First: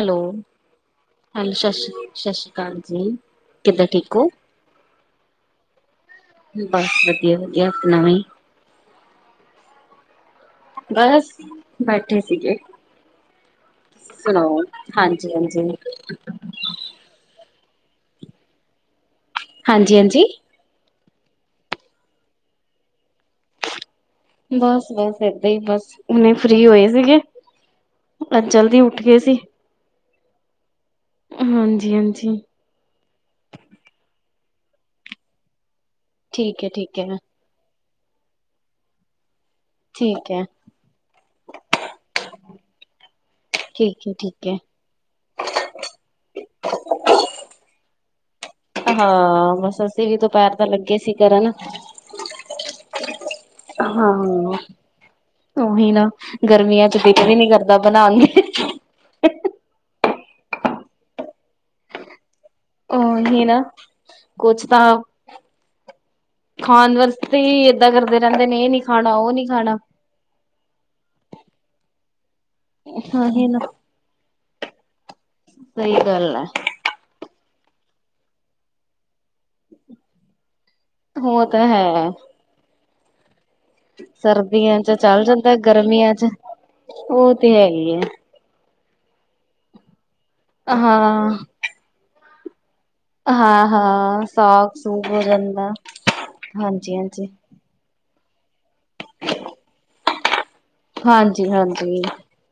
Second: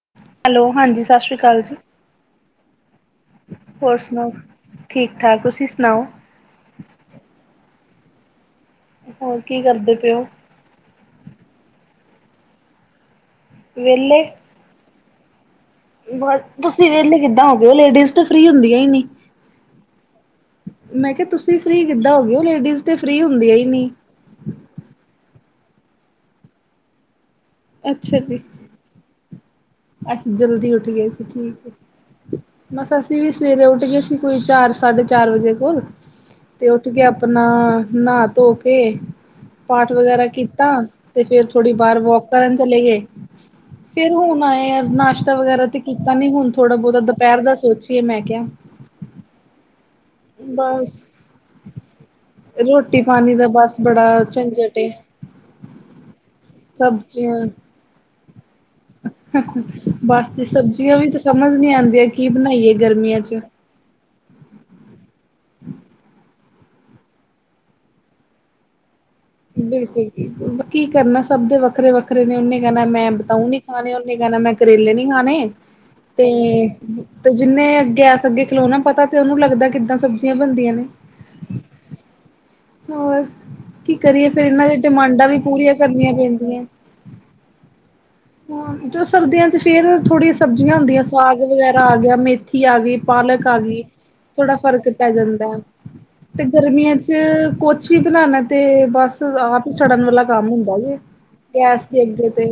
Hello hello ਹਾਂਜੀ ਸਤਿ ਸ਼੍ਰੀ ਹਾਂਜੀ ਅਕਾਲ ਜੀ ਸ਼ਸ਼ ਸ਼੍ਰੀ ਅਕਾਲ ਜੀ। ਕਿੱਦਾਂ ਹੋਰ ਠੀਕ ਹੋ ਸੁਣਾਓ ਠੀਕ ਠਾਕ, ਤੁਸੀਂ ਸੁਣਾਓ। ਬਸ ਵਧੀਆ ਵਧੀਆ ਸੁਣਾਵੇ। ਹੋਰ ਕੀ ਕਰਦੇ ਪਏ ਔ? ਬਸ ਬੈਠੇ ਸੀਗੇ, ਸੁਣਾਓ? ਹਾਂਜੀ-ਹਾਂਜੀ, ਬ ਤੁਸੀਂ ਵਹਲੇ ਕਿੱਦਾਂ ਹੋ ਗਏ, ਹੋ ਲੇਡੀਜ਼ ਤਾਂ ਫਰੀ ਹੁੰਦੀਆਂ ਨਹੀਂ ਹਾਂਜੀ-ਹਾਂਜੀ, ਮੈਂ ਕਿਹਾ ਤੁਸੀਂ ਫਰੀ ਕਿੱਦਾਂ ਹੋ ਗਏ, ਲੇਡੀਜ਼ ਤੇ ਫਰੀ ਹੁੰਦੀਆਂ ਹੀ ਨਹੀਂ। ਬਸ ਬਸ ਏਦਾਂ ਹੀ ਬਸ ਹਨੇ ਫਰੀ ਹੋਏ ਸੀਗੇ। ਅੱਜ ਜਲਦੀ ਉੱਠ ਗਏ ਸੀ। ਅੱਛ ਜਲਦੀ ਉੱਠ ਗਏ ਸੀ ਠੀਕ ਹਾਂਜੀ ਹਾਂਜੀ ਹੈ। ਬਸ ਅਸੀਂ ਵੀ ਸਵੇਰੇ ਉੱਠ ਗਏ ਸੀ, ਕੋਈ ਚਾਰ ਸਾਢੇ ਚਾਰ ਵਜੇ ਕੋਲ ਠੀਕ ਤੇ ਹੈ ਉੱਠ ਠੀਕ ਕੇ ਹੈ ਆਪਣਾ ਨਹਾ ਧੋ ਕੇ ਪਾਠ ਵਗੈਰਾ ਠੀਕ ਹੈ ਕੀਤਾ। ਤੇ ਫਿਰ ਥੋੜੀ ਬਾਰ ਵੋਕ ਕਰਨ ਚਲੇ ਗਏ ਠੀਕ ਫਿਰ ਹੈ ਹੁਣ ਠੀਕ ਹੈ ਆਏ। ਨਾਸ਼ਤਾ ਵਗੈਰਾ ਤੇ ਕੀਤਾ, ਨੀ ਹੁਣ ਥੋੜਾ ਬਹੁਤਾ ਦੁਪਹਿਰ ਦਾ ਸੋਚੀਏ ਮੈਂ ਕਿਹਾ। ਹਾਂ ਬਸ ਅਸੀ ਵੀ ਦੁਪਹਿਰ ਤਾਂ ਬਸ ਲੱਗੇ ਸੀ ਕਰਨ, ਰੋਟੀ ਪਾਣੀ ਦਾ ਬਸ ਬੜਾ ਹਾਂ ਝੰਜਟ ਏ ਉਹੀ ਨਾ ਗਰਮੀਆਂ ਚ ਦਿਲ ਵੀ ਸਬਜ਼ੀਆਂ ਨੀ ਕਰਦਾ ਬਣਾਉਣ ਨੂੰ। ਬਸ ਤੇ ਸਬਜ਼ੀਆਂ ਵੀ ਤਾਂ ਸਮਝ ਨੀ ਆਂਦੀਆਂ ਕੀ ਬਣਾਈਏ? ਉਹ ਗਰਮੀਆਂ ਚ। ਹੀ ਨਾ ਕੁਚ ਤਾਂ- ਖਾਣ ਵਾਸਤੇ ਹੀ ਏਦਾਂ ਕਰਦੇ ਰਹਿੰਦੇ ਨੇ ਇਹ ਨੀ ਖਾਣਾ ਉਹ ਨੀ। ਖਾਣਾ। ਬਿਲਕੁਲ ਬਿਲਕੁਲ ਕੀ ਕਰਨਾ, ਸਭ ਦੇ ਵੱਖਰੇ ਵੱਖਰੇ ਨੇ ਉਹਨੇ- ਕਹਿਣਾ ਮੈਂ ਉਹੀ ਬਤਾਊ ਨਾ। ਨੀ ਖਾਣੇ, ਉਹਨੇ ਕਹਿਣਾ ਮੈਂ ਕਰੇਲੇ ਨੀ ਖਾਣੇ ਸਹੀ ਗੱਲ ਹੈ ਤੇ- ਤੇ ਜਿੰਨੇ ਗੈਸ ਅੱਗੇ ਖਿਲੋਣਾ ਪਤਾ ਤੇ ਉਹਨੂੰ ਲੱਗਦਾ ਕਿੱਦਾਂ ਸਬਜ਼ੀਆਂ ਬਣਦੀਆਂ ਨੇ। ਹੋ ਤਾਂ ਹੈ। ਹੋਰ? ਕੀ ਕਰੀਏ ਫੇਰ ਇਹਨਾਂ ਸਰਦੀਆਂ ਦੀਆਂ ਚ ਚੱਲ ਡਿਮਾਂਡਾਂ ਵੀ ਜਾਂਦਾ ਪੂਰੀਆਂ ਗਰਮੀਆਂ ਕਰਨੀਆਂ ਚ ਪੈਂਦੀਆਂ। ਉਹ ਤੇ ਹੈ ਹੀ ਹੈ ਹੂੰ, ਤੇ ਸਰਦੀਆਂ ਚ ਫੇਰ ਥੋੜ੍ਹੀਆਂ, ਸਬਜ਼ੀਆਂ ਹੁੰਦੀਆਂ ਹਾਂ। ਸਾਗ ਵਗੈਰਾ ਆ ਗਿਆ ਮੇਥੀ ਆ ਗਈ। ਪਾਲਕ ਆ ਹਾਂ ਗਈ ਹਾਂ ਥੋੜ੍ਹਾ ਸਾਗ ਫ਼ਰਕ ਸੂਗ ਪੈ ਹੋ ਜਾਂਦਾ ਹੈ, ਤੇ ਹਾਂਜੀ ਗਰਮੀਆਂ ਚ ਹਾਂਜੀ। ਕੁਛ ਵੀ ਬਣਾਣਾ ਤੇ ਬਸ ਆਪ ਹੀ ਸੜਨ ਵਾਲਾ ਕੰਮ ਹੁੰਦਾ ਜੇ। ਗੈਸ ਹਾਂਜੀ-ਹਾਂਜੀ ਦੇ ਅੱਗੇ ਤੇ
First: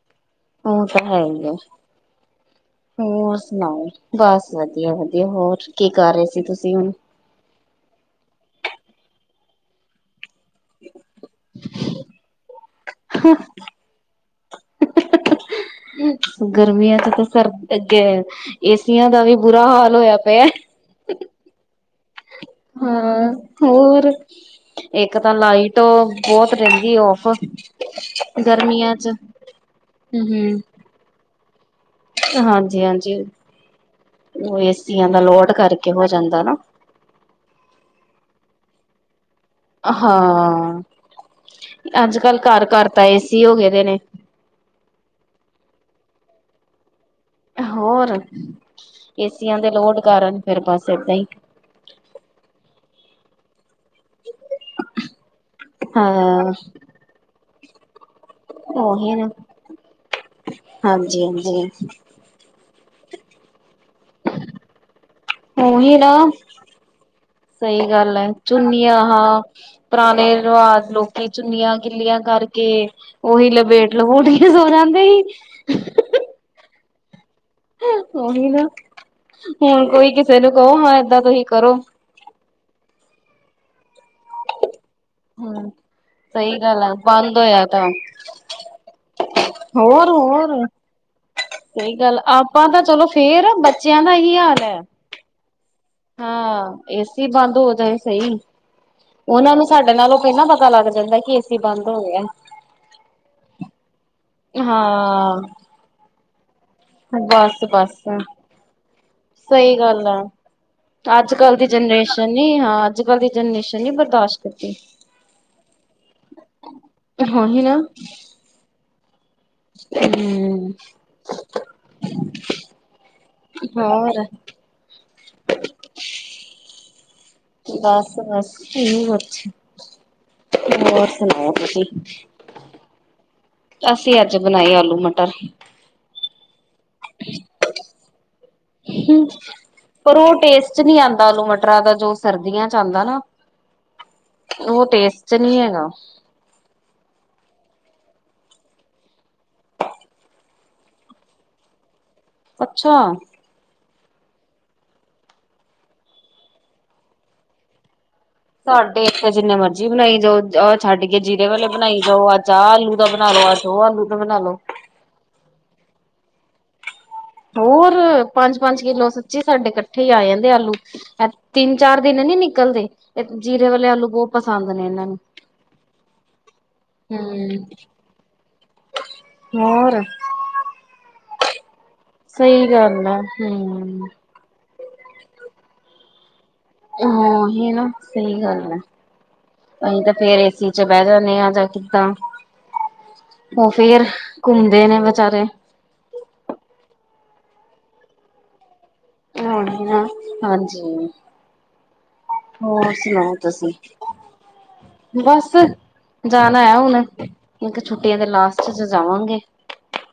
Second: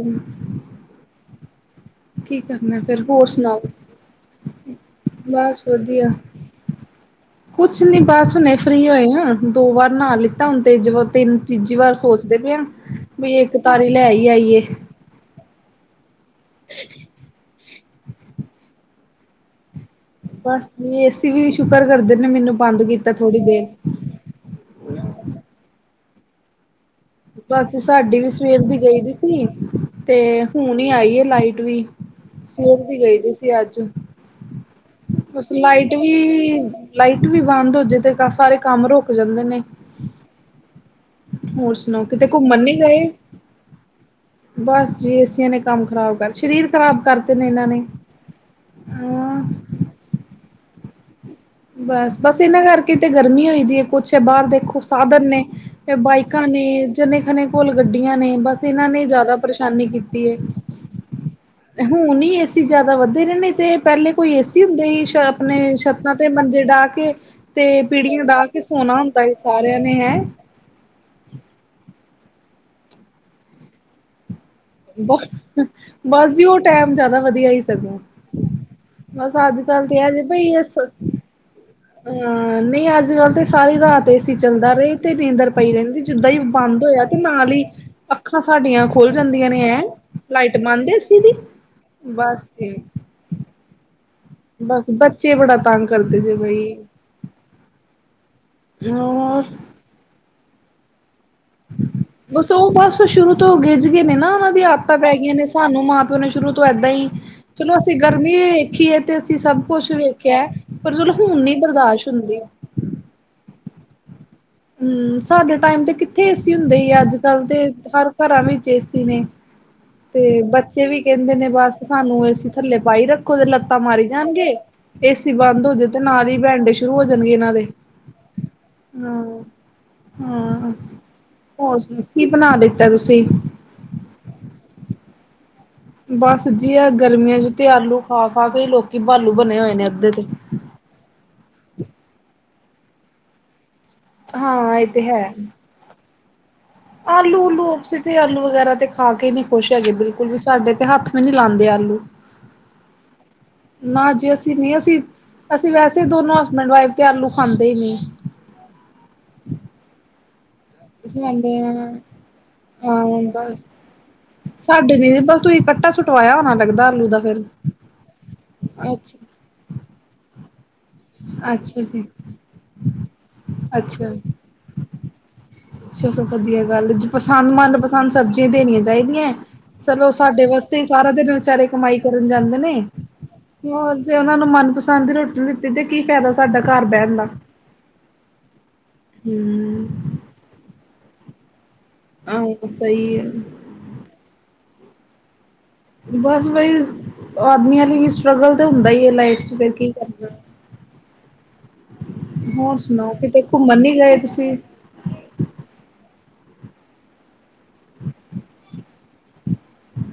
ਉਹ ਤਾਂ ਹੈ ਹੀ ਆ। ਕੀ ਕਰਨਾ ਫਿਰ ਹੋਰ ਸੁਣਾਓ? ਬਸ ਵਧੀਆ-ਵਧੀਆ ਹੋਰ ਬਸ ਕੀ ਵਧੀਆ ਕਰ ਰਹੇ ਸੀ, ਤੁਸੀਂ ਹੁਣ? ਕੁਛ ਨੀ ਬਸ ਹੁਣੇ ਫ੍ਰਰੀ ਹੋਏ ਆ ਦੋ ਵਾਰ ਨਹਾ ਲਿੱ ਤਾਂ ਹੁਣ ਤੀਜ ਤਿੰਨ ਤੀਜੀ ਵਾਰ ਸੋਚਦੇ ਪਏ, ਆ ਵੀ ਇੱਕ ਤਾਰੀ ਲੈ ਹੀਈ ਆਈਏ। ਗਰਮੀਆਂ ਚ ਤਾਂ ਸਰ ਅੱਗੇ ਏਸੀਆਂ ਦਾ ਵੀ ਬੁਰਾ ਹਾਲ ਹੋਇਆ। ਪਿਆ। ਬਸ ਜੀ ਏ ਵੀ ਸ਼ੁਕਰ ਕਰਦੇ ਨੇ ਮੈਨੂੰ ਬੰਦ ਕੀਤਾ ਹਾਂ ਥੋੜ੍ਹੀ ਦੇਰ ਹੋਰ ਇੱਕ ਤਾਂ ਲਾਈਟ ਬਹੁਤ ਰਹਿੰਦੀ ਫ ਬਸ ਸਾਡੀ ਵੀ ਸਵੇਰ ਦੀ ਗਈ ਦੀ ਸੀ, ਤੇ ਹੁਣ ਹੀ ਆਈ ਲਾਈਟ ਵੀ ਹਾਂਜੀ ਸਟ ਦੀ ਹਾਂਜੀ ਗਈ ਸੀ ਅੱਜ ਉਹ ਏਸੀਆਂ ਦਾ ਲੋਡ ਉਸ ਕਰਕੇ ਲਾਈਟ ਹੋ ਵੀ, ਜਾਂਦਾ ਨਾ ਲਾਈਟ ਵੀ ਬੰਦ ਹੋਜੇ ਤੇ ਸਾਰੇ ਕੰਮ ਰੁਕ ਜਾਂਦੇ ਨੇ, ਹਾਂ ਹੋਰ ਸੁਣਾਓ ਕਿਤੇ ਅੱਜ-ਕੱਲ੍ਹ ਘੁੰਮਣ ਘਰ ਨੀ ਘਰ ਤਾਂ ਗਏ ਏਸੀ ਹੋ ਗਏ ਦੇ ਨੇ, ਬਸ ਜੀ ਏਸੀਆਂ ਨੇ ਕੰਮ ਖ਼ਰਾਬ ਕਰ ਸਰੀਰ ਖ਼ਰਾਬ ਕਰਤੇ ਨੇ ਇਹਨਾਂ ਨੇ, ਪਰ ਕੇ ਹਾਂ ਏਸੀਆਂ ਦੇ ਲੋਡ ਕਾਰਨ ਫਿਰ ਬਸ ਏਦਾਂ ਹੀ, ਬਸ ਬਸ ਇਹਨਾਂ ਕਰਕੇ ਤੇ ਗਰਮੀ ਹੋਈ ਦੀ ਹੈ ਕੁਛ ਹੈ, ਬਾਹਰ ਦੇਖੋ ਸਾਧਨ ਨੇ, ਤੇ ਬਾਈਕਾਂ ਹਾਂ ਨੇ ਜਨੇ ਖਨੇ, ਕੋਲ਼ ਗੱਡੀਆਂ ਨੇ ਬਸ ਇਹਨਾਂ ਨੇ ਜ਼ਿਆਦਾ ਪਰੇਸ਼ਾਨੀ ਕੀਤੀ ਹੈ। ਹਾਂਜੀ-ਹਾਂਜੀ, ਏ ਜ਼ਿਆਦਾ ਵੱਧਦੇ ਰ ਨਹੀਂ ਅਤੇ ਪਹਿਲੇ ਕੋਈ ਏਸੀ। ਆਪਣੇ ਔਹੀ ਨਾ, ਛੱਤਾਂ ਤੇ ਮੰਜੇ ਡਾਹ ਕੇ ਤੇ ਸਹੀ ਗੱਲ ਪੀੜੀਆਂ ਹੈ ਡਾਹ ਕੇ ਸੋਣਾ ਚੁੰਨੀਆਂ ਹੁੰਦਾ ਸੀ ਹਾਂ ਸਾਰਿਆਂ ਨੇ ਹੈਂ ਪੁਰਾਣੇ ਰਿਵਾਜ ਲੋਕ ਤੇ ਚੁੰਨੀਆਂ ਕਿੱਲਿਆਂ ਕਰਕੇ ਉਓਹੀ ਲਬੇਟ ਲੋਟ ਸੋ ਜਾਂਦੇ ਬਸ ਸੀ। ਬਸ ਜੀ ਉਹ ਟੈਮ ਜਿਆਦਾ ਵਧੀਆ ਹੀ, ਉਹੀ ਨਾ ਬਸ ਅੱਜ ਕੱਲ ਹੁਣ ਤੇ ਇਹ ਕੋਈ ਜੇ ਕਿਸੇ ਨੂੰ ਬਾਈ ਹਾਂ ਕਹੋ ਏਦਾਂ ਤੁਸੀਂ ਕਰੋ ਨਹੀਂ ਅੱਜ ਕੱਲ ਤੇ ਸਾਰੀ ਰਾਤ ਏ ਸੀ ਚੱਲਦਾ ਰਹੇ ਤੇ ਨੀਂਦਰ ਹਮ ਪਈ ਰਹਿੰਦੀ ਜਿੱਦਾਂ ਹੀ ਸਹੀ ਗੱਲ ਬੰਦ ਆ ਹੋਇਆ ਤੇ ਬੰਦ ਨਾਲ ਹੀ ਹੋਇਆ ਤਾਂ ਅੱਖਾਂ ਸਾਡੀਆਂ ਖੁਲ ਜਾਂਦੀਆਂ ਨੇ ਐ ਹੋਰ ਹੋਰ ਲਾਈਟ ਬੰਦ ਏਸੀ ਦੀ ਸਹੀ ਗੱਲ ਬਸ ਆਪਾਂ ਜੀ ਤਾਂ ਚਲੋ ਫੇਰ ਬੱਚਿਆਂ ਦਾ ਹੀ ਹਾਲ ਹੈ ਬਸ ਬੱਚੇ ਬੜਾ ਤੰਗ ਕਰਦੇ ਜੇ ਬਈ ਹਾਂ ਏਸੀ ਬੰਦ ਹੋ ਜਾਵੇ ਸਹੀ ਜ [unintelligible] [inaudible] ਉਹਨਾ ਨੂੰ ਸਾਡੇ ਨਾਲੋਂ ਪਹਿਲਾਂ ਪਤਾ ਲੱਗ ਜਾਂਦਾ ਕਿ ਏ ਸੀ ਬੰਦ ਹੋ ਗਿਆ। ਸੋ ਬਸ ਸ਼ੁਰੂ ਤੋਂ ਗਿੱਝ ਗਏ ਨੇ ਨਾ ਉਹਨਾਂ ਦੀਆਂ ਆਦਤਾਂ ਪੈ ਗਈਆਂ ਹਾਂ ਨੇ ਸਾਨੂੰ ਮਾਂ ਪਿਓ ਨੇ। ਸ਼ੁਰੂ ਤੋਂ ਏਦਾਂ ਹੀ ਬਸ ਚਲੋ ਅਸੀਂ ਬਸ ਗਰਮੀ ਵੇਖੀ ਹੈ ਤੇ ਅਸੀਂ ਸਭ ਸਹੀ ਕੁਛ ਗੱਲ ਆ ਵੇਖਿਆ। ਪਰ ਚਲੋ ਅੱਜ ਹੁਣ ਨੀ ਕੱਲ ਦੀ ਬਰਦਾਸ਼ਤ ਜਨਰੇਸ਼ਨ ਹੁੰਦੀ ਨ ਹਾਂ ਅੱਜ ਕੱਲ ਦੀ ਜਨਰੇਸ਼ਨ ਨ ਬਰਦਾਸ਼ਤ ਕਰਦੀ। ਹਮ ਸਾਡੇ ਟਾਈਮ ਤੇ ਕਿੱਥੇ ਏਸੀ ਹੁੰਦੇ ਹੀ ਅੱਜ ਕੱਲ ਦੇ ਉਹੀ ਨਾ ਹਰ ਘਰਾਂ ਵਿੱਚ ਏਸੀ ਨੇ ਹ [inaudible] ਤੇ ਬੱਚੇ ਵੀ ਕਹਿੰਦੇ ਨੇ ਬਸ ਸਾਨੂੰ ਅਸੀਂ ਥੱਲੇ ਪਾਈ ਰੱਖੋ ਤੇ ਲੱਤਾਂ ਮਾਰੀ ਹੋਰ ਜਾਣਗੇ ਏ ਸੀ ਬੰਦ ਹੋ ਜਾਏ, ਤੇ ਨਾਲ ਹੀ ਬੈਡੇ ਸ਼ੁਰੂ ਹੋ ਜਾਣਗੇ ਨਾਲ। ਬਸ ਬਸ, ਹਾਂ ਹੋਰ ਸੁਣਾਓ ਹੋਰ ਤੁਸੀਂ? ਕੀ ਬਣਾ ਲਿੱਤਾ ਤੁਸੀਂ ਅਸੀਂ ਅੱਜ ਬਣਾਏ ਆਲੂ ਮਟਰ, ਬਸ ਜੀ ਆ ਗਰਮੀਆਂ ਚ ਤੇ ਆਲੂ ਖਾ-ਖਾ ਕੇ ਲੋਕੀ ਬਾਲੂ ਬਣੇ ਹੋਏ ਨੇ ਅੱਧੇ ਤੇ, ਨੀ ਆਦਾ ਆਲੂ ਮਟਰ ਦਾ ਜੋ ਸਰਦੀਆਂ ਚ ਆਦਾ ਨਾ। ਹਾਂ ਉਹ ਇਹ ਤੇ ਟੇਸਟ ਹੈ। ਚ ਨਹੀਂ ਹੈਗਾ। ਆਲੂ ਉਲੂ ਅਸੀ ਤੇ ਆਲੂ ਵਗੈਰਾ ਤੇ ਖਾ ਕੇ ਨੀ ਖੁਸ਼ ਹੈਗੇ ਬਿਲਕੁਲ ਵੀ ਸਾਡੇ ਤੇ ਹੱਥ ਵੀ ਨੀ ਲਾਉਂਦੇ ਆਲੂ। ਅੱਛਾ ਨਾ ਜੀ ਅਸੀਂ ਨ ਅਸੀਂ ਅਸੀਂ ਵੈਸੇ ਦੋਨੋ ਹਸਬੈਂਡ ਵਾਈਫ ਤੇ ਆਲੂ ਖਾਂਦੇ ਹੀ ਨਹੀਂ। ਸਾਡੇ ਇੱਥੇ ਜਿੰਨੇ ਮਰਜ਼ੀ ਬਣਾਈ ਜਾਓ। ਛੱਡ ਕੇ ਜੀਰੇ ਸਾਡੇ ਵਾਲੇ ਬਣਾਈ ਜਾਓ ਆਹ ਆਲੂ ਦਾ ਬਣਾ ਹਾਂ ਲੋ ਬਸ ਅੱਜ ਉਹ ਆਲੂ ਦਾ ਬਣਾ ਲੋ। ਸਾਡੇ ਨੀ ਬਸ ਤੁਸੀਂ ਇਕੱਟਾ ਸੁਟਵਾਇਆ ਹੋਣਾ ਲੱਗਦਾ ਆਲੂ ਦਾ। ਫੇਰ। ਹੋਰ ਪੰਜ ਪੰਜ ਕਿੱਲੋ ਅੱਛਾ ਸੱਚੇ ਸਾਡੇ ਇਕੱਠੇ ਹੀ ਆ ਜਾਂਦੇ ਆਲੂ। ਤਿੰਨ ਅੱਛਾ ਚਾਰ ਜੀ ਦਿਨ ਨੀ ਨਿਕਲਦੇ ਜੀਰੇ ਵਾਲੇ ਆਲੂ ਅੱਛਾ। ਬਹੁਤ ਪਸੰਦ ਨੇ ਇਹਨਾਂ ਨੂੰ। ਚਲੋ ਵਧੀਆ ਗੱਲ ਪਸੰਦ ਹੂੰ। ਮਨਪਸੰਦ ਸਬਜ਼ੀਆਂ ਦੇਣੀਆਂ ਚਾਹੀਦੀਆਂ ਹੋਰ ਚਲੋ ਸਾਡੇ ਵਾਸਤੇ। ਤੇ ਸਾਰਾ ਦਿਨ ਵਿਚਾਰੇ ਕਮਾਈ ਕਰਨ ਜਾਂਦੇ ਸਹੀ ਨੇ ਗੱਲ ਆ ਹੋਰ ਹੂੰ। ਜ ਤਮਨਪਸੰਦ ਦੀ ਰੋਟੀ ਦਿੱਤੀ ਤੇ ਕੀ ਫਾਇਦਾ। ਸਾਡਾ ਘਰ ਬਹਿਣ ਦਾ ਉਹੀ ਨਾ ਸਹੀ ਗੱਲ ਹੈ ਅਸੀਂ ਹਮ। ਤਾਂ ਫੇਰ ਏਸੀ ਚ ਬਹਿ ਜਾਂਦੇ ਆ ਜਾ ਕੇ। ਆਹੋ ਸਹੀ ਹੈ ਉਹ ਫੇਰ ਘੁੰਮਦੇ ਨੇ ਬਚਾਰੇ। ਬਸ ਬਈ ਆਦਮੀਆਂ ਲਈ ਵੀ ਸਟਰਗਲ ਤਾਂ ਹੁੰਦਾ ਹੀ ਹੈ। ਲਾਈਫ ਚ ਫਿਰ ਉਹੀ ਕੇ ਨਾ ਕੀ ਕਰ। ਹਾਂਜੀ। ਹੋਰ ਸੁਣਾਓ ਕਿਤੇ ਘੁੰਮਣ ਨੀ ਗਏ ਤੁਸੀਂ? ਬਸ ਜਾਣਾ ਆ ਹੁਣ ਇੱਕ ਛੁੱਟੀਆਂ ਤੇ ਲਾਸਟ ਚ ਜਾਵਾਂਗੇ।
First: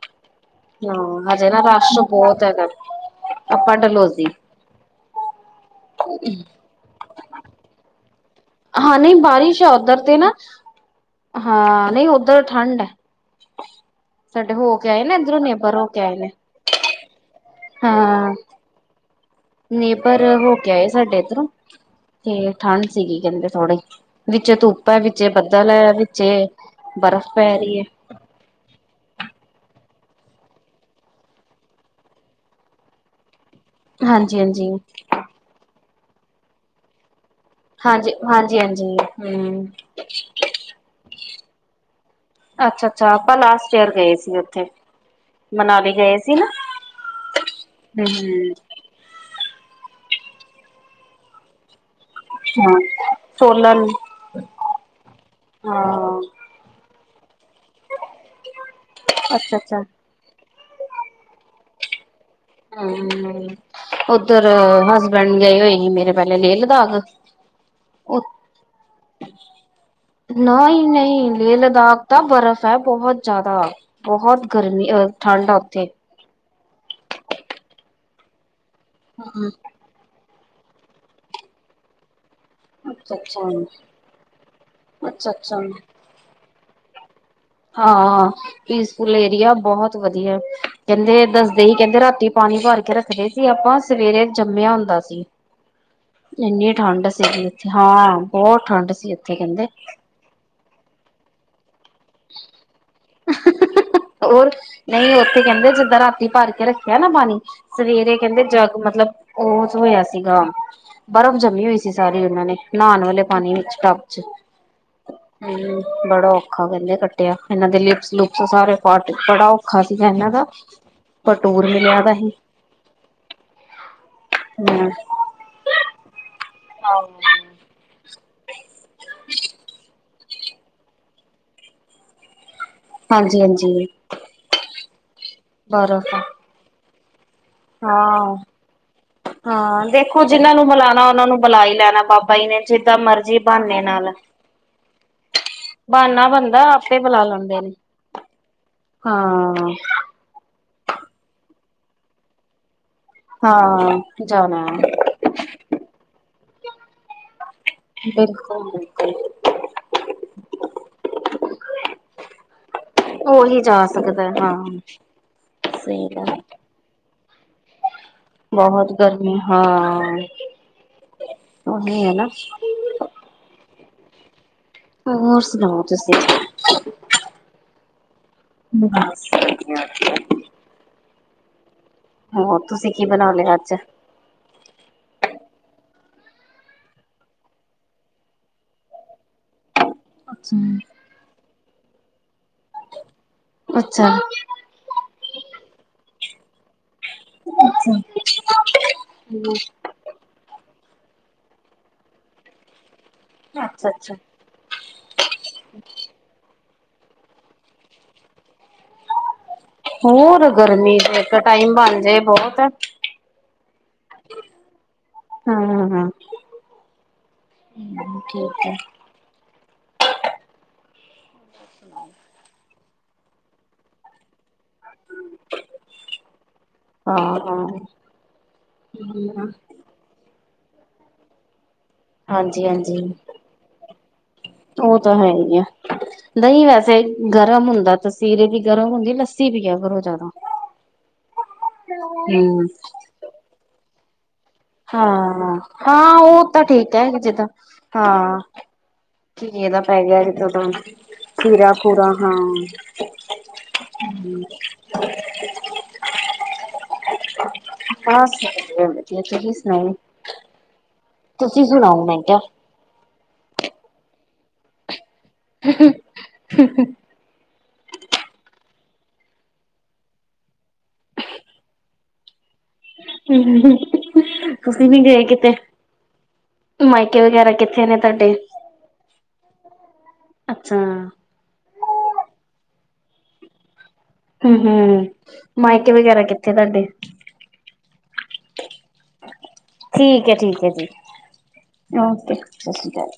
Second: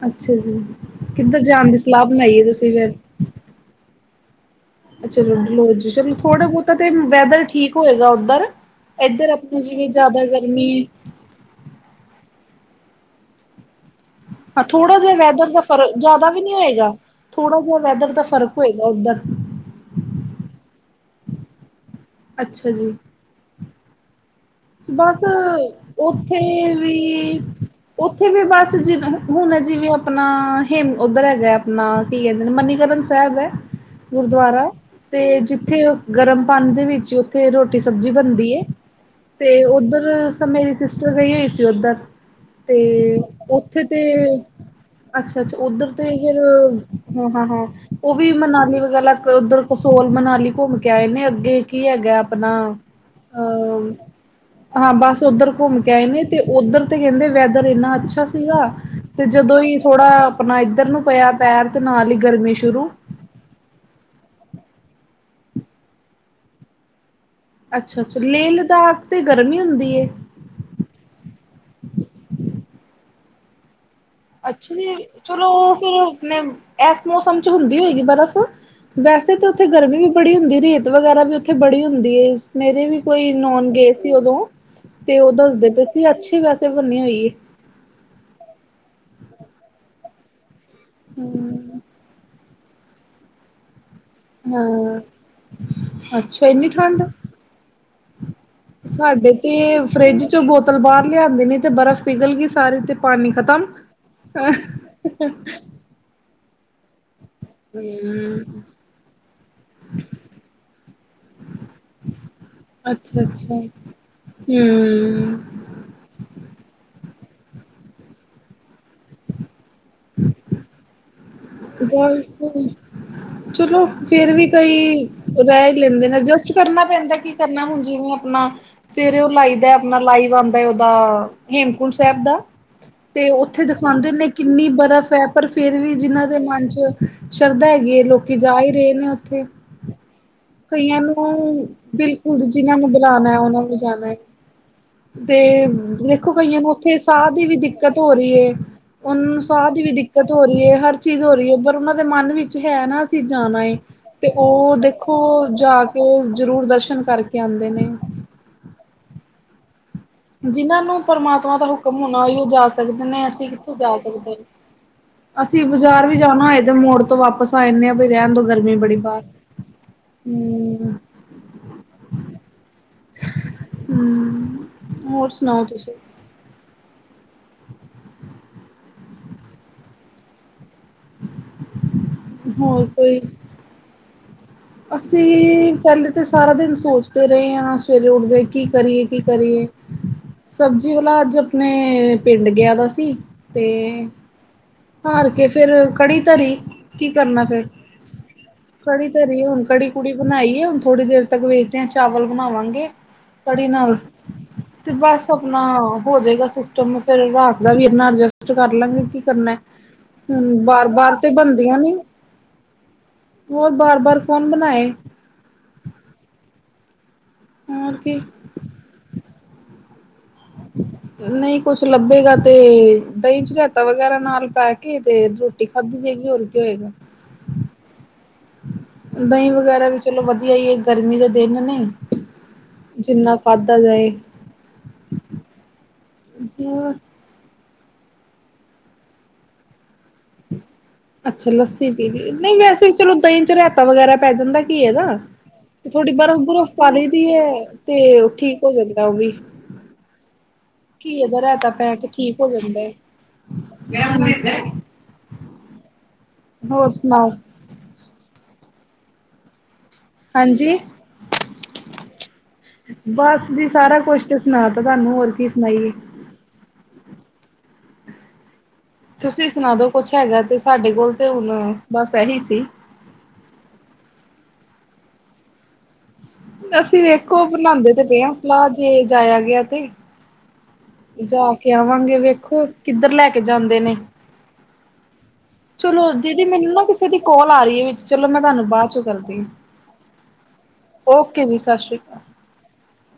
ਅੱਛਾ ਜੀ। ਹਾਂ ਕਿੱਧਰ ਹਜੇ ਨਾ ਜਾਣ ਦੀ ਰਸ਼ ਸਲਾਹ ਬਣਾਈ ਬਹੁਤ ਹੈ ਹੈਗਾ। ਤੁਸੀਂ ਫਿਰ? ਆਪਾਂ ਡਲਹੋਜ਼ੀ ਅੱਛਾ ਚਲੋ ਜੀ ਚਲੋ ਥੋੜਾ ਬਹੁਤਾ ਤੇ ਵੈਦਰ ਠੀਕ ਹੋਏਗਾ ਓਧਰ। ਹਾਂ ਨਹੀਂ ਇੱਧਰ ਆਪਣਾ ਬਾਰਿਸ਼ ਆ ਜਿਵੇਂ ਉੱਧਰ ਤੇ ਜ਼ਿਆਦਾ ਨਾ ਗਰਮੀ ਹੈ। ਹਾਂ ਨਹੀਂ ਉੱਧਰ ਠੰਡ ਹੈ। ਸਾਡੇ ਹਾਂ ਹੋ ਕੇ ਥੋੜਾ ਆਏ ਜਿਹਾ ਨੇ ਇੱਧਰੋਂ ਵੈਦਰ ਦਾ ਨੇਬਰ ਹੋ ਫਰਕ ਕੇ ਆਏ ਜ਼ਿਆਦਾ ਨੇ ਵੀ ਨਹੀਂ ਹੋਏਗਾ ਥੋੜਾ ਜਿਹਾ ਵੈਦਰ ਦਾ ਹਾਂ ਫਰਕ। ਹੋਏਗਾ ਉਧਰ। ਨੇਬਰ ਹੋ ਕੇ ਆਏ ਸਾਡੇ ਇੱਧਰੋਂ ਤੇ ਅੱਛਾ ਠੰਡ ਜੀ ਸੀਗੀ ਕਹਿੰਦੇ ਥੋੜੀ। ਵਿੱਚ ਧੁੱਪ ਹੈ ਵਿੱਚ ਬਸ ਬੱਦਲ ਹੈ ਵਿੱਚ ਉੱਥੇ ਵੀ ਬਰਫ਼ ਪੈ ਰਹੀ ਹੈ। ਉੱਥੇ ਵੀ ਬਸ ਜਿ ਹੁਣ ਅ ਜਿਵੇਂ ਆਪਣਾ ਹੇਮ ਉੱਧਰ ਹੈਗਾ ਆਪਣਾ। ਕੀ ਕਹਿੰਦੇ ਮੰਨੀਕਰਨ ਸਾਹਿਬ ਗਏ? ਹਾਂਜੀ ਗੁਰਦੁਆਰਾ ਹਾਂਜੀ ਤੇ ਜਿੱਥੇ ਗਰਮ ਪਾਣੀ ਦੇ ਵਿੱਚ। ਅਤੇ ਰੋਟੀ ਸਬਜ਼ੀ ਬਣਦੀ ਹੈ। ਜੀ ਹਮ ਤੇ ਉੱਧਰ ਮੇਰੀ ਸਿਸਟਰ ਗਈ ਹੋਈ ਸੀ। ਉੱਧਰ ਤੇ ਅੱਛਾ ਅੱਛਾ ਆਪਾਂ ਲਾਸਟ ਉੱਥੇ ਈਅਰ ਤੇ ਗਏ ਸੀ ਉੱਥੇ ਅੱਛਾ-ਅੱਛਾ ਉੱਧਰ ਮਨਾਲੀ ਤੇ ਗਏ ਸੀ ਫਿਰ ਨਾ ਹਾਂ-ਹਾਂ-ਹਾਂ ਉਹ ਵੀ ਹਮ ਮਨਾਲੀ ਵਗੈਰਾ। ਉੱਧਰ ਕਸੋਲ ਮਨਾਲੀ ਘੁੰਮ ਕੇ ਆਏ ਨੇ ਅੱਗੇ ਕੀ ਹੈਗਾ ਆਪਣਾ ਹਾਂ ਸੋਲਨ ਅਪਣਾ। ਹਾਂ ਬਸ ਉੱਧਰ ਘੁੰਮ ਕੇ ਆਏ ਹਾਂ ਨੇ ਤੇ ਉੱਧਰ ਤੇ ਕਹਿੰਦੇ ਵੈਦਰ ਇੰਨਾ ਅੱਛਾ ਸੀ। ਸੀਗਾ ਤੇ ਅੱਛਾ ਜਦੋਂ ਹੀ ਅੱਛਾ ਥੋੜਾ ਆਪਣਾ ਇੱਧਰ ਨੂੰ ਪਿਆ ਪੈਰ ਤੇ ਨਾਲ ਹੀ ਗਰਮੀ ਸ਼ੁਰੂ ਹਮ ਉੱਧਰ ਹਸਬੈਂਡ ਗਏ ਹੋਏ ਸੀ ਮੇਰੇ ਪਹਿਲੇ ਲੇਹ ਲਦਾਖ। ਅੱਛਾ-ਅੱਛਾ ਲੇਹ ਲਦਾਖ ਤੇ ਗਰਮੀ ਹੁੰਦੀ ਹੈ। ਨਹੀਂ-ਨਹੀਂ ਲੇਹ ਲਦਾਖ ਤਾਂ ਬਰਫ਼ ਹੈ ਬਹੁਤ ਜ਼ਿਆਦਾ। ਬਹੁਤ ਅੱਛਾ ਗਰਮੀ ਜੀ ਅ ਠੰਡ ਆ ਚਲੋ ਉੱਥੇ ਫਿਰ ਆਪਣੇ ਇਸ ਮੌਸਮ ਚ ਹੁੰਦੀ ਹੋਏਗੀ ਬਰਫ਼ ਵੈਸੇ ਤਾਂ ਉੱਥੇ ਗਰਮੀ ਵੀ। ਬੜੀ ਹੁੰਦੀ ਰੇਤ ਵਗੈਰਾ ਵੀ ਉੱਥੇ ਬੜੀ ਹੁੰਦੀ ਏ। ਮੇਰੇ ਵੀ ਅੱਛਾ ਅੱਛਾ ਕੋਈ ਨੋਨ ਗਏ ਸੀ ਉਦੋਂ ਤੇ ਅੱਛਾ ਉਹ ਅੱਛਾ ਦੱਸਦੇ ਪਏ ਸੀ ਅੱਛੇ ਵੈਸੇ ਬਣੀ ਹੋਈਏ। ਹਾਂ, ਪੀਸਫੁਲ ਏਰੀਆ ਬਹੁਤ ਵਧੀਆ ਕਹਿੰਦੇ ਦੱਸਦੇ ਹੀ ਹੂੰ। ਕਹਿੰਦੇ ਰਾਤੀ ਪਾਣੀ ਭਰ ਕੇ ਰੱਖਦੇ ਸੀ ਆਪਾਂ ਸਵੇਰੇ ਜੰਮਿਆ ਹੁੰਦਾ ਹਾਂ ਸੀ। ਅੱਛਾ ਇੰਨੀ ਠੰਡ ਠੰਢ ਸੀਗੀ ਉਥੇ ਹਾਂ ਬਹੁਤ ਠੰਢ ਸੀ ਸਾਡੇ ਉੱਥੇ ਤੇ ਕਹਿੰਦੇ। ਫਰਿੱਜ ਚੋਂ ਬੋਤਲ ਬਾਹਰ ਲਿਆਂਦੇ ਨੇ ਤੇ ਬਰਫ਼ ਪਿਘਲ ਗਈ ਸਾਰੀ ਤੇ ਪਾਣੀ ਖਤਮ ਹੋਰ ਨਹੀਂ ਉੱਥੇ ਕਹਿੰਦੇ ਜਿੱਦਾਂ ਰਾਤੀ ਭਰ ਕੇ ਰੱਖ ਨਾ ਪਾਣੀ ਸਵੇਰੇ ਕਹਿੰਦੇ ਜਗ ਮਤਲਬ ਉਹ ਚ ਹੋਇਆ ਸੀਗਾ ਬਰਫ਼ ਜੰਮੀ ਹੋਈ ਸੀ ਸਾਰੀ ਉਹਨਾਂ ਨੇ ਨਹਾ ਨਹੁ ਪਾਣੀ ਵਿੱਚ ਟੱਬ ਚ ਹੂੰ ਹੂੰ ਬੜੋ ਔਖਾ ਕਹਿੰਦੇ ਕੱਟਿਆ ਇਹਨਾਂ ਦੇ ਲਿਪਸ ਲੁਪਸ ਸਾਰੇ ਪਾਟ ਬੜਾ ਔਖਾ ਸੀਗਾ ਇਹਨਾਂ ਦਾ ਪਟੋੂਰ ਬਸ ਚਲੋ ਫੇਰ ਵੀ ਹਮ ਕਈ ਰਹਿ ਹੀ ਲੈਂਦੇ ਨੇ ਐਡਜਸਟ ਕਰਨਾ ਪੈਂਦਾ ਕਿ ਕਰਨਾ ਹੁਣ ਜਿਵੇਂ ਆਪਣਾ ਸਵੇਰੇ ਉਹ ਲਾਈ ਦਾ ਆਪਣਾ ਲਾਈਵ ਉਹਦਾ ਹੇਮਕੁੰਟ ਸਾਹਿਬ ਦਾ ਤੇ ਹਾਂਜੀ ਉੱਥੇ ਹਾਂਜੀ ਦਿਖਾਂਦੇ ਨੇ ਕਿੰਨੀ ਬਰਫ਼ ਐ ਪਰ ਫੇਰ ਵੀ ਬਰਫ਼ ਜਿਹਨਾਂ ਦੇ ਮਨ ਚ ਸ਼ਰਧਾ ਹੈਗੀ ਲੋਕੀ ਹਾਂ ਜਾ ਹੀ ਰਹੇ ਨੇ ਉੱਥੇ ਹਾਂ ਦੇਖੋ ਜਿਹਨਾਂ ਨੂੰ ਕਈਆਂ ਬੁਲਾਣਾ ਉਹਨਾਂ ਨੂੰ ਬੁਲਾ ਹੀ ਲੈਣਾ ਬਾਬਾ ਬਿਲਕੁਲ ਜੀ ਨੇ ਜਿਨਾਂ ਨੂੰ ਜਿੱਦਾਂ ਬੁਲਾਉਣਾ ਮਰਜੀ ਉਹਨਾਂ ਨੇ ਬਹਾਨੇ ਨਾਲ ਜਾਣਾ ਤੇ ਬਹਾਨਾ ਦੇਖੋ ਕਈਆਂ ਬੰਦਾ ਨੂੰ ਉੱਥੇ ਆਪੇ ਬੁਲਾ ਸਾਹ ਦੀ ਵੀ ਲੈਂਦੇ ਨੇ ਦਿੱਕਤ ਹੋ ਰਹੀ ਹੈ ਹਾਂ ਦਿੱਕਤ ਹੋ ਰਹੀ ਐ ਹਰ ਚੀਜ਼ ਹੋ ਰਹੀ ਐ ਪਰ ਉਹਨਾਂ ਦੇ ਮਨ ਵਿੱਚ ਹੈ ਨਾ ਅਸੀਂ ਜਾਣਾ ਏ ਹਾਂ ਤੇ ਜਾਣਾ ਉਹ ਹੈ ਦੇ ਖੋ ਜਾ ਕੇ ਜ਼ਰੂਰ ਦਰਸ਼ਨ ਕਰਕੇ ਆਂਦੇ ਨੇ ਬਿਲਕੁਲ-ਬਿਲਕੁਲ ਜਿਹਨਾਂ ਨੂੰ ਪਰਮਾਤਮਾ ਦਾ ਹੁਕਮ ਹੋਣਾ ਓਹੀਓ ਜਾ ਸਕਦੇ ਨੇ ਅਸੀਂ ਉਹੀ ਕਿੱਥੋਂ ਜਾ ਸਕਦਾ ਸਕਦੇ ਹੈ ਹਾਂ ਅਸੀਂ ਬਾਜ਼ਾਰ ਸਹੀ ਵੀ ਗੱਲ ਜਾਣਾ ਏਦੇ ਮੋੜ ਤੋਂ ਵਾਪਸ ਆ ਜਾਂਦੇ ਆ ਵੀ ਰਹਿਣ ਦੋ ਗਰਮੀ ਬਹੁਤ ਬੜੀ ਬਾਹਰ। ਗਰਮੀ ਹਾਂ ਹੂੰ, ਉਹੀ ਐ ਨਾ ਹੂੰ ਹੋਰ ਸੁਣਾਓ ਤੁਸੀਂ [inaudible] [unintelligible] ਹੋਰ ਤੁਸੀਂ ਕੀ ਬਣਾ ਲਿਆ ਅੱਜ ਅਸੀਂ ਪਹਿਲੇ ਤਾਂ ਸਾਰਾ ਦਿਨ ਸੋਚਦੇ ਰਹੇ ਹਾਂ ਸਵੇਰੇ ਉੱਠਦੇ ਕੀ ਕਰੀਏ ਕੀ ਕਰੀਏ ਅੱਛਾ ਸਬਜ਼ੀ ਵਾਲਾ ਅੱਜ ਆਪਣੇ ਪਿੰਡ ਗਿਆ ਦਾ ਸੀ ਤੇ ਅੱਛਾ ਹਾਰ ਕੇ ਫੇਰ ਕੜੀ ਧਰੀ ਕੀ ਕਰਨਾ ਫੇਰ ਕੜੀ ਧਰੀ ਹੁਣ ਕੜੀ ਕੁੜੀ ਬਣਾਈ ਐ ਹੁਣ ਥੋੜ੍ਹੀ ਦੇਰ ਤੱਕ ਵੇਖਦੇ ਆ ਚਾਵਲ ਬਣਾਵਾਂਗੇ ਕੜੀ ਅੱਛਾ ਨਾਲ। ਅੱਛਾ ਤੇ ਬਸ ਆਪਣਾ ਹੋ ਜਾਏਗਾ ਸਿਸਟਮ ਫਿਰ ਰਾਤ ਦਾ ਵੀ ਇਨਾ ਐਡਜਸਟ ਕਰ ਲਾਂਗੇ ਕੀ ਕਰਨਾ। ਹੋਰ ਬਾਰ ਗਰਮੀ ਚ ਬਾਰ ਤੇ ਇੱਕ ਟਾਈਮ ਬਣਦੀਆਂ ਨੀ ਬਣ ਜਾਏ ਬਹੁਤ। ਹੋਰ ਬਾਰ ਬਾਰ ਕੌਣ ਬਣਾਏ ਹਮ ਹ ਹੋਰ ਹਮ ਕੀ ਠੀਕ ਹੈ ਨਹੀਂ ਕੁਛ ਲੱਭੇਗਾ ਤੇ ਦਹੀਂ ਚ ਰਾਇਤਾ ਵਗੈਰਾ ਨਾਲ ਪੈਕ ਤੇ ਰੋਟੀ ਖਾਧੀ ਜਾਏਗੀ ਹੋਰ ਕੀ ਹੋਏਗਾ ਹਾਂ ਹਾਂ ਦਹੀਂ ਵਗੈਰਾ ਵੀ ਚਲੋ ਵਧੀਆ ਈ ਗਰਮੀ ਦੇ ਦਿਨ ਨੇ। ਹਾਂਜੀ ਹਾਂਜੀ, ਜਿੰਨਾ ਖਾਧਾ ਜਾਏ ਉਹ ਤਾਂ ਹੈ ਹੀ ਆ ਦਹੀਂ ਹੂੰ, ਵੈਸੇ। ਗਰਮ ਹੁੰਦਾ ਤਾਂਸੀਰੇ ਦੀ ਗਰਮ ਹੁੰਦੀ ਲੱਸੀ ਵੀ ਆ ਕਰਰੋ ਜ਼ਿਆਦਾ। ਅੱਛਾ ਲੱਸੀ ਪੀ ਲਈ ਨਹੀਂ ਹੂੰ ਵੈਸੇ ਚਲੋ ਦਹੀਂ ਚ ਰਤਾ ਵਗੈਰਾ ਪੈ ਜਾਂਦਾ ਕੀ ਐ ਨਾ ਹਾਂ ਤੇ ਥੋੜੀ ਹਾਂ ਉਹ ਤਾਂ ਬਰਫ਼-ਬਰਫ਼ ਪਾ ਠੀਕ ਲਈ ਹੈ ਦੀ ਜਿੱਦਾਂ ਐ ਤੇ ਠੀਕ ਹੋ ਜਾਂਦਾ ਉਹ ਵੀ ਇਹਦਾ ਪੈ ਗਿਆ ਘੀਏ ਦਾ ਰਹਿਤਾ ਖੀਰਾ ਪੈ ਖੂਰਾ ਕੇ ਹਾਂ ਠੀਕ ਹੋ ਜਾਂਦਾ [inaudible] ਹੋਰ ਸੁਣਾਓ? ਬਸ ਵਧੀਆ ਤੁਸੀ ਸੁਣਾਓ? ਹਾਂਜੀ। ਤੁਸੀਂ ਸੁਣਾਓ ਮੈਂ ਕਿਹਾ ਬਸ ਜੀ ਸਾਰਾ ਕੁਛ ਤੇ ਸੁਣਾ ਤ ਤੁਹਾਨੂੰ ਹੋਰ ਕੀ ਹਹ ਸੁਣਾਈਏ ਹਹ ਤੁਸੀਂ ਸੁਣਾ ਦੋ ਕੁਛ ਹੈਗਾ ਤੇ ਸਾਡੇ ਕੋਲ ਤੇ ਹੁਣ ਬਸ ਇਹੀ ਸੀ ਹਮ ਤੁਸੀ ਨੀ ਗਏ ਕਿਤੇ ਅਸੀਂ ਮਾਇਕੇ ਵੇਖੋ ਵਗੈਰਾ ਕਿੱਥੇ ਬਣਾਉਦੇ ਨੇ ਤੇ ਪਏ ਹਾਂ ਤੁਹਾਡੇ ਸਲਾਹ ਜੇ ਜਾਇਆ ਗਿਆ ਤੇ ਅੱਛਾ ਜਾ ਕੇ ਆਵਾਂਗੇ ਵੇਖੋ ਕਿੱਧਰ ਲੈ ਕੇ ਜਾਂਦੇ ਨੇ ਹੂੰ ਹੂੰ ਮਾਇਕੇ ਚਲੋ ਵਗੈਰਾ ਦੀਦੀ ਕਿੱਥੇ ਮੈਨੂੰ ਨਾ ਤੁਹਾਡੇ ਕਿਸੇ ਦੀ ਕੋਲ ਆ ਰਹੀ ਹੈ ਵਿੱਚ ਚਲੋ ਮੈਂ ਤੁਹਾਨੂੰ ਬਾਅਦ ਕਰਦੀ ਠੀਕ ਹੈ ਠੀਕ ਹੈ ਜੀ ਓਕੇ ਜੀ ਸਤਿ ਸ਼੍ਰੀ ਅਕਾਲ। ਓਕੇ ਸਤਿ ਸ਼੍ਰੀ ਅਕਾਲ